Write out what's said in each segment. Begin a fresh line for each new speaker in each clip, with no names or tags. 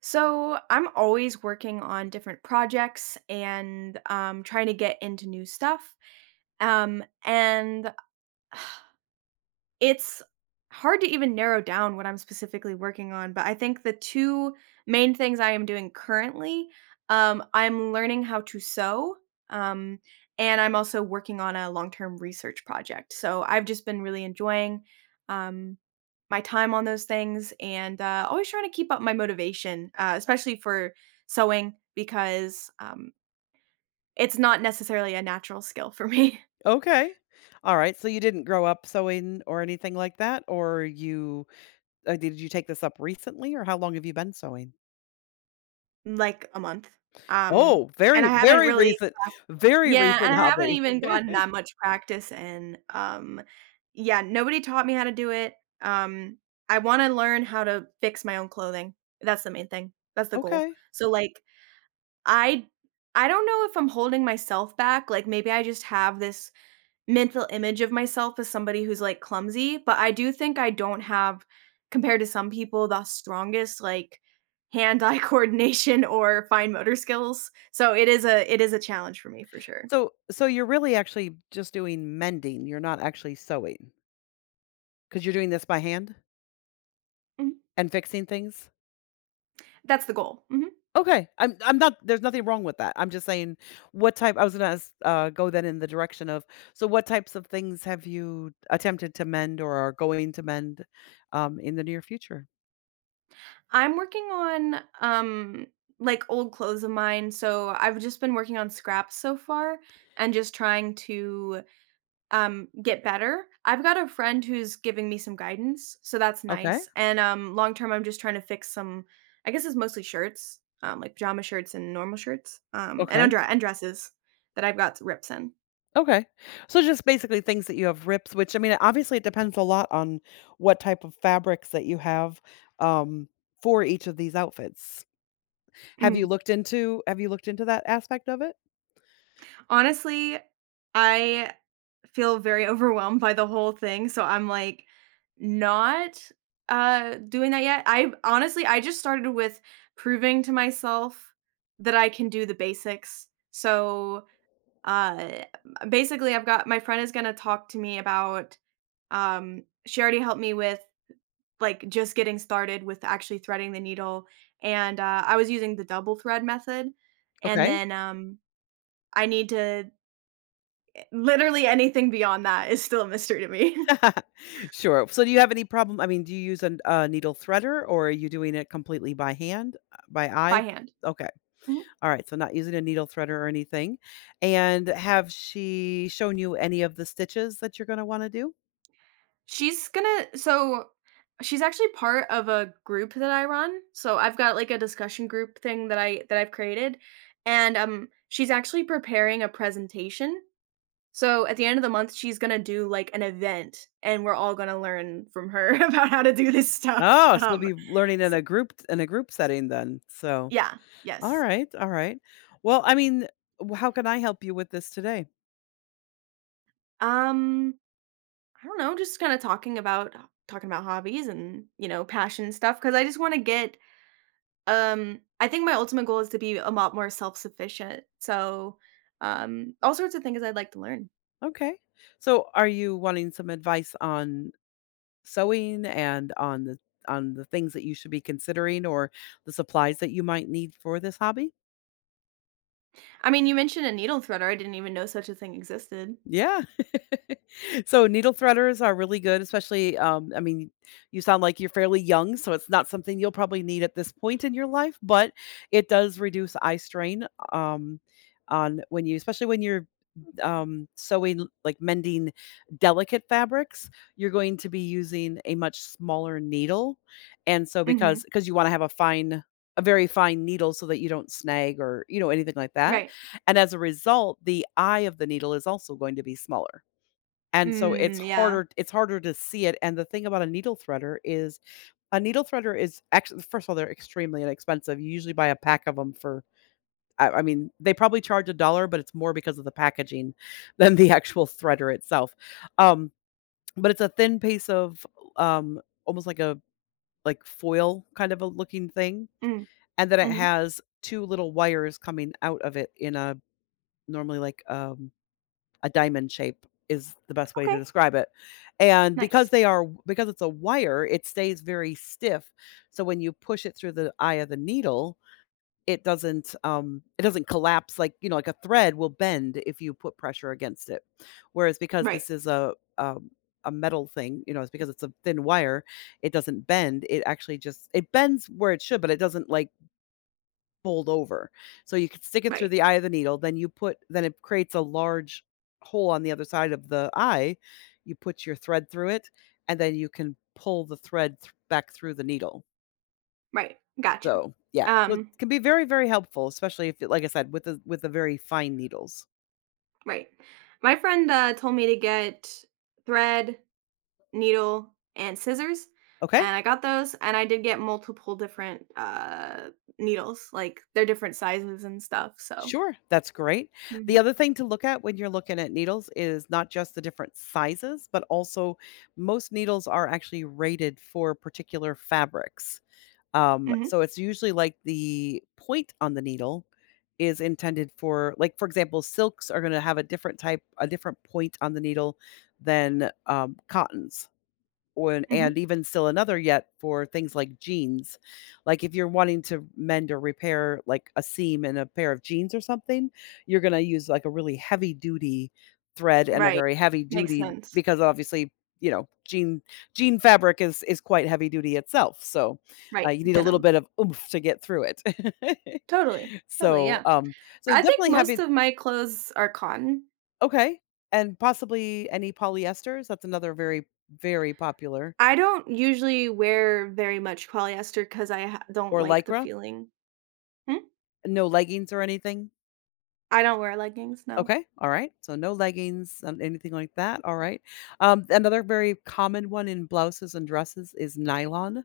So I'm always working on different projects and trying to get into new stuff. And It's hard to even narrow down what I'm specifically working on, but I think the 2 main things I am doing currently, I'm learning how to sew, um, and I'm also working on a long-term research project. So I've just been really enjoying, um, my time on those things and always trying to keep up my motivation, especially for sewing because it's not necessarily a natural skill for me,
Okay. All right. So you didn't grow up sewing or anything like that, or you did you take this up recently, or how long have you been sewing?
like, a month. Um,
Oh,
and I
very,
haven't really
very
Yeah,
recent
and I haven't
hobby.
even gotten that much practice in. Yeah, nobody taught me how to do it. Um, I wanna learn how to fix my own clothing. That's the main thing. That's the goal.
Okay.
So, like, I I don't know if I'm holding myself back, like, maybe I just have this mental image of myself as somebody who's, like, clumsy, but I do think I don't have, compared to some people, the strongest, like, hand-eye coordination or fine motor skills. So it is a challenge for me for sure.
So, you're really actually just doing mending. You're not actually sewing because you're doing this by hand
Mm-hmm.
and fixing things.
That's the goal. Mhm.
Okay, I'm not there's nothing wrong with that. I'm just saying what type I was gonna ask, go then in the direction of so what types of things have you attempted to mend or are going to mend, in the near future?
I'm working on, like, old clothes of mine, so I've just been working on scraps so far and just trying to, get better. I've got a friend who's giving me some guidance, so that's
Okay,
nice, and, long term, I'm just trying to fix some I guess it's mostly shirts, like pajama shirts and normal shirts, um, and
okay,
under and dresses that I've got rips in.
okay. So just basically things that you have rips, which I mean, obviously it depends a lot on what type of fabrics that you have, um, for each of these outfits.
Mhm.
Have you looked into that aspect of it?
Honestly, I feel very overwhelmed by the whole thing, so I'm, like, not, doing that yet. I honestly, I just started with proving to myself that I can do the basics. So, uh, basically, I've got my friend is gonna talk to me about, she already helped me with, like, just getting started with actually threading the needle, and I was using the double thread method, and
Okay.
then, um, I need to Literally anything beyond that is still a mystery to me.
Sure. So do you have any problem I mean, do you use an a needle threader or are you doing it completely by hand, by eye?
By hand.
Okay.
Mhm.
Alright, so not using a needle threader or anything. And have she shown you any of the stitches that you're gonna wanna do?
She's gonna so she's actually part of a group that I run. So I've got like a discussion group thing that I've created and she's actually preparing a presentation. So at the end of the month she's going to do like an event and we're all going to learn from her about how to do this stuff.
Oh, so be learning
So
in a group setting then. So,
yeah, yes.
alright, alright. Well, I mean, w how can I help you with this today?
Um I don't know, just kinda talking about hobbies and, you know, passion stuff because I just wanna get, I think my ultimate goal is to be a lot more self-sufficient, so, all sorts of things I'd like to learn.
Okay. So, are you wanting some advice on sewing and on the things that you should be considering or the supplies that you might need for this hobby?
I mean, you mentioned a needle threader, I didn't even know such a thing existed.
Yeah. So, needle threaders are really good, especially, I mean, you sound like you're fairly young, so it's not something you'll probably need at this point in your life, but it does reduce eye strain, um, on when you especially when you're sewing like mending delicate fabrics, you're going to be using a much smaller needle, and so because
Mhm,
because you wanna have a fine a very fine needle so that you don't snag or, you know, anything like that,
right.
and as a result, the eye of the needle is also going to be smaller, and so it's
Mm, yeah.
harder it's harder to see it, and the thing about a needle threader is a needle threader is actually first of all, they're extremely inexpensive, you usually buy a pack of them for I mean, they probably charge a dollar, but it's more because of the packaging than the actual threader itself. Um, but it's a thin piece of um, almost like a like foil kind of a looking thing,
Mm,
and then it
mhm,
has two little wires coming out of it in a normally like a diamond shape is the best way
okay,
to describe it. And because
nice.
they are because it's a wire, it stays very stiff. So when you push it through the eye of the needle, it doesn't collapse like, you know, like a thread will bend if you put pressure against it. Whereas because
Right,
this is a metal thing, you know, it's because it's a thin wire, it doesn't bend. It actually just it bends where it should, but it doesn't like fold over. So you could stick it through
right,
the eye of the needle, then you put then it creates a large hole on the other side of the eye. You put your thread through it, and then you can pull the back through the needle.
right, gotcha.
So, yeah, so it
Um,
can be very, very helpful, especially if like I said, with the very fine needles.
right. My friend, told me to get thread needle, and scissors,
Okay?
and I got those, and I did get multiple different, needles, like, they're different sizes and stuff, so
Sure, that's great. The
Mhm.
other thing to look at when you're looking at needles is not just the different sizes, but also most needles are actually rated for particular fabrics.
Mhm,
So it's usually like the point on the needle is intended for like for example, silks are gonna have a different type a different point on the needle than, cottons. When
mhm,
and even still another yet for things like jeans. Like, if you're wanting to mend or repair, like, a seam in a pair of jeans or something, you're gonna use, like, a really heavy duty thread and a
right.
very heavy
Makes
duty
sense.
because obviously, you know, jean fabric is quite heavy duty itself, so,
Right,
you need a little
denim.
bit of oomph to get through it.
Totally, totally,
So,
yeah.
so
I think
definitely
most
having
of my clothes are cotton.
Okay, and possibly any polyesters, that's another very, very popular
I don't usually wear very much polyester because I ha don't
or
like the
Lycra?
feeling. Hmm?
No leggings or anything?
I don't wear leggings, no.
Okay, all right. So no leggings, anything like that, all right. Another very common one in blouses and dresses is nylon,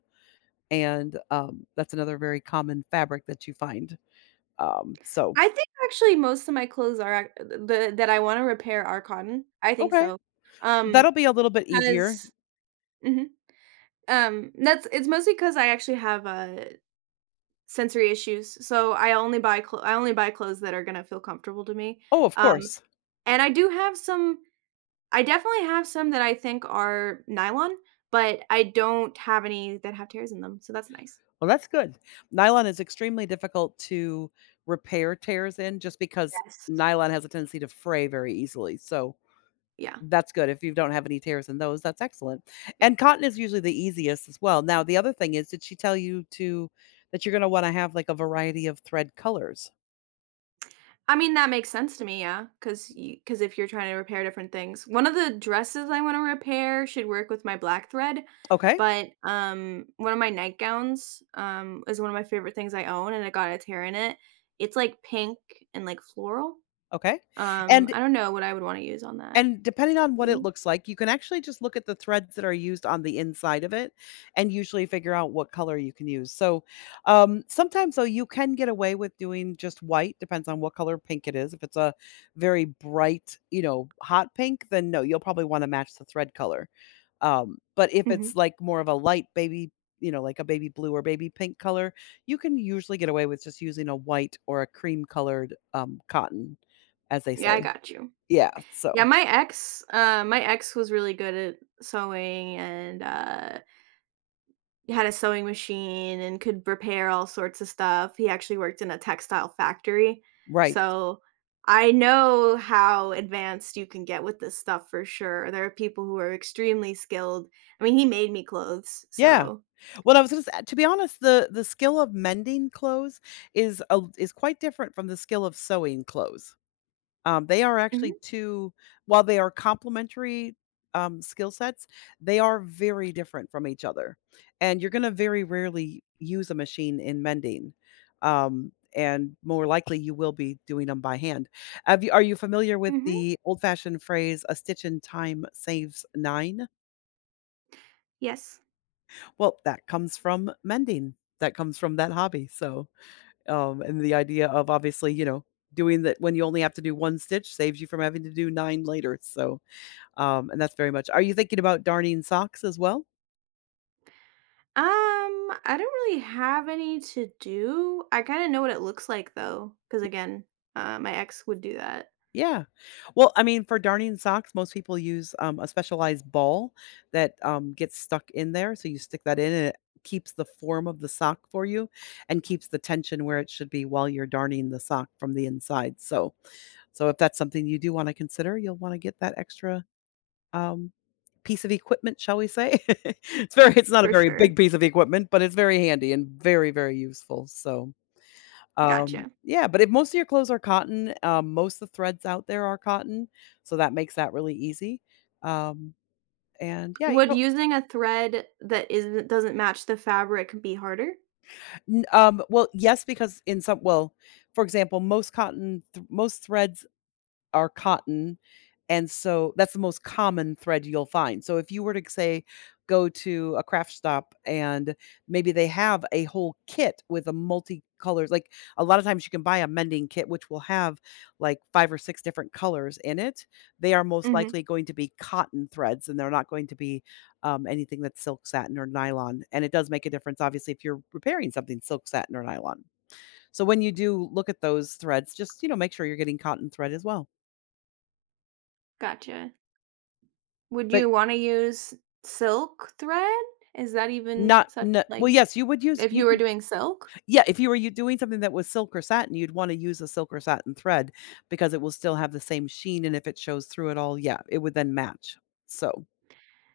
and, that's another very common fabric that you find. So
I think actually most of my clothes are ac the that I wanna repair are cotton. I think
okay,
so. Um
that'll be a little bit easier.
'Cause Mhm. That's it's mostly because I actually have, sensory issues, so I only buy clothes that are gonna feel comfortable to me,
Oh, of
um,
course.
and I definitely have some that I think are nylon, but I don't have any that have tears in them, so that's nice.
Well, that's good. Nylon is extremely difficult to repair tears in just because
Yes.
nylon has a tendency to fray very easily, so
Yeah.
that's good. If you don't have any tears in those, that's excellent.
Yeah.
And cotton is usually the easiest as well. Now, the other thing is, did she tell you to that you're gonna wanna have, like, a variety of thread colors?
I mean, that makes sense to me, yeah, cause if you're trying to repair different things. One of the dresses I wanna repair should work with my black thread,
Okay,
but, one of my nightgowns, is one of my favorite things I own, and it got a tear in it. It's, like, pink and, like, floral.
okay. And
I don't know what I would wanna use on that.
and depending on what it
Blue?
looks like, you can actually just look at the threads that are used on the inside of it and usually figure out what color you can use. So, sometimes, though, you can get away with doing just white, depends on what color pink it is. If it's a very bright, you know, hot pink, then no, you'll probably wanna match the thread color. But if
Mhm.
it's like more of a light baby, you know, like a baby blue or baby pink color, you can usually get away with just using a white or a cream colored, cotton, as they
Yeah, I
say.
got you.
Yeah,
Yeah,
so
my ex was really good at sewing and had a sewing machine and could repair all sorts of stuff. He actually worked in a textile factory.
right.
So I know how advanced you can get with this stuff for sure. There are people who are extremely skilled. I mean, he made me clothes,
Yeah.
so
Well, I was gonna say, to be honest, the skill of mending clothes is quite different from the skill of sewing clothes. They are
Mhm,
actually 2 while they are complementary, skill sets, they are very different from each other, and you're gonna very rarely use a machine in mending, and more likely you will be doing them by hand. Have you are you familiar with
mhm,
the old-fashioned phrase, "A stitch in time saves 9?"
yes.
Well, that comes from mending. That comes from that hobby, so, and the idea of obviously, you know, doing that when you only have to do 1 stitch saves you from having to do 9 later, so and that's very much Are you thinking about darning socks as well?
Um, I don't really have any to do. I kind of know what it looks like though, because again, my ex would do that
Yeah. Well, I mean, for darning socks, most people use, a specialized ball that, gets stuck in there, so you stick that in and it keeps the form of the sock for you and keeps the tension where it should be while you're darning the sock from the inside, so so if that's something you do wanna consider, you'll wanna get that extra, um, piece of equipment, shall we say? It's very it's not a
for
very
sure.
big piece of equipment, but it's very handy and very, very useful, so um,
Gotcha.
yeah, but if most of your clothes are cotton, most of the threads out there are cotton, so that makes that really easy. Um, and yeah,
Would
you
using a thread that isn't doesn't match the fabric be harder?
know, n well, yes, because in some well, for example, most threads are cotton, and so that's the most common thread you'll find. So if you were to say go to a craft stop and maybe they have a whole kit with a multicolored like a lot of times you can buy a mending kit which will have like 5 or 6 different colors in it. They are most
Mhm.
likely going to be cotton threads and they're not going to be anything that's silk satin or nylon and it does make a difference obviously if you're repairing something silk satin or nylon. So when you do look at those threads just you know make sure you're getting cotton thread as well.
Gotcha. Would
But
you wanna use silk thread? Is that even
not
such
no well,
like,
yes, you would use
if
you
you were
could
doing silk?
yeah, if you were you doing something that was silk or satin, you'd wanna use a silk or satin thread because it will still have the same sheen, and if it shows through at all, yeah, it would then match. So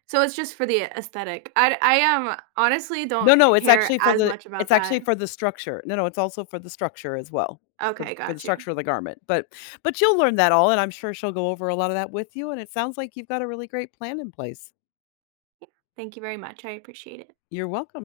So it's just for the aesthetic. I am honestly
no,
don't
no,
eh,
it's
care
actually for
as
the
much about
it's actually
that.
for the structure. No, no, it's also for the structure as well,
Okay,
for the
got you.
structure of the garment, but you'll learn that all, and I'm sure she'll go over a lot of that with you, and it sounds like you've got a really great plan in place.
Thank you very much. I appreciate it.
You're welcome.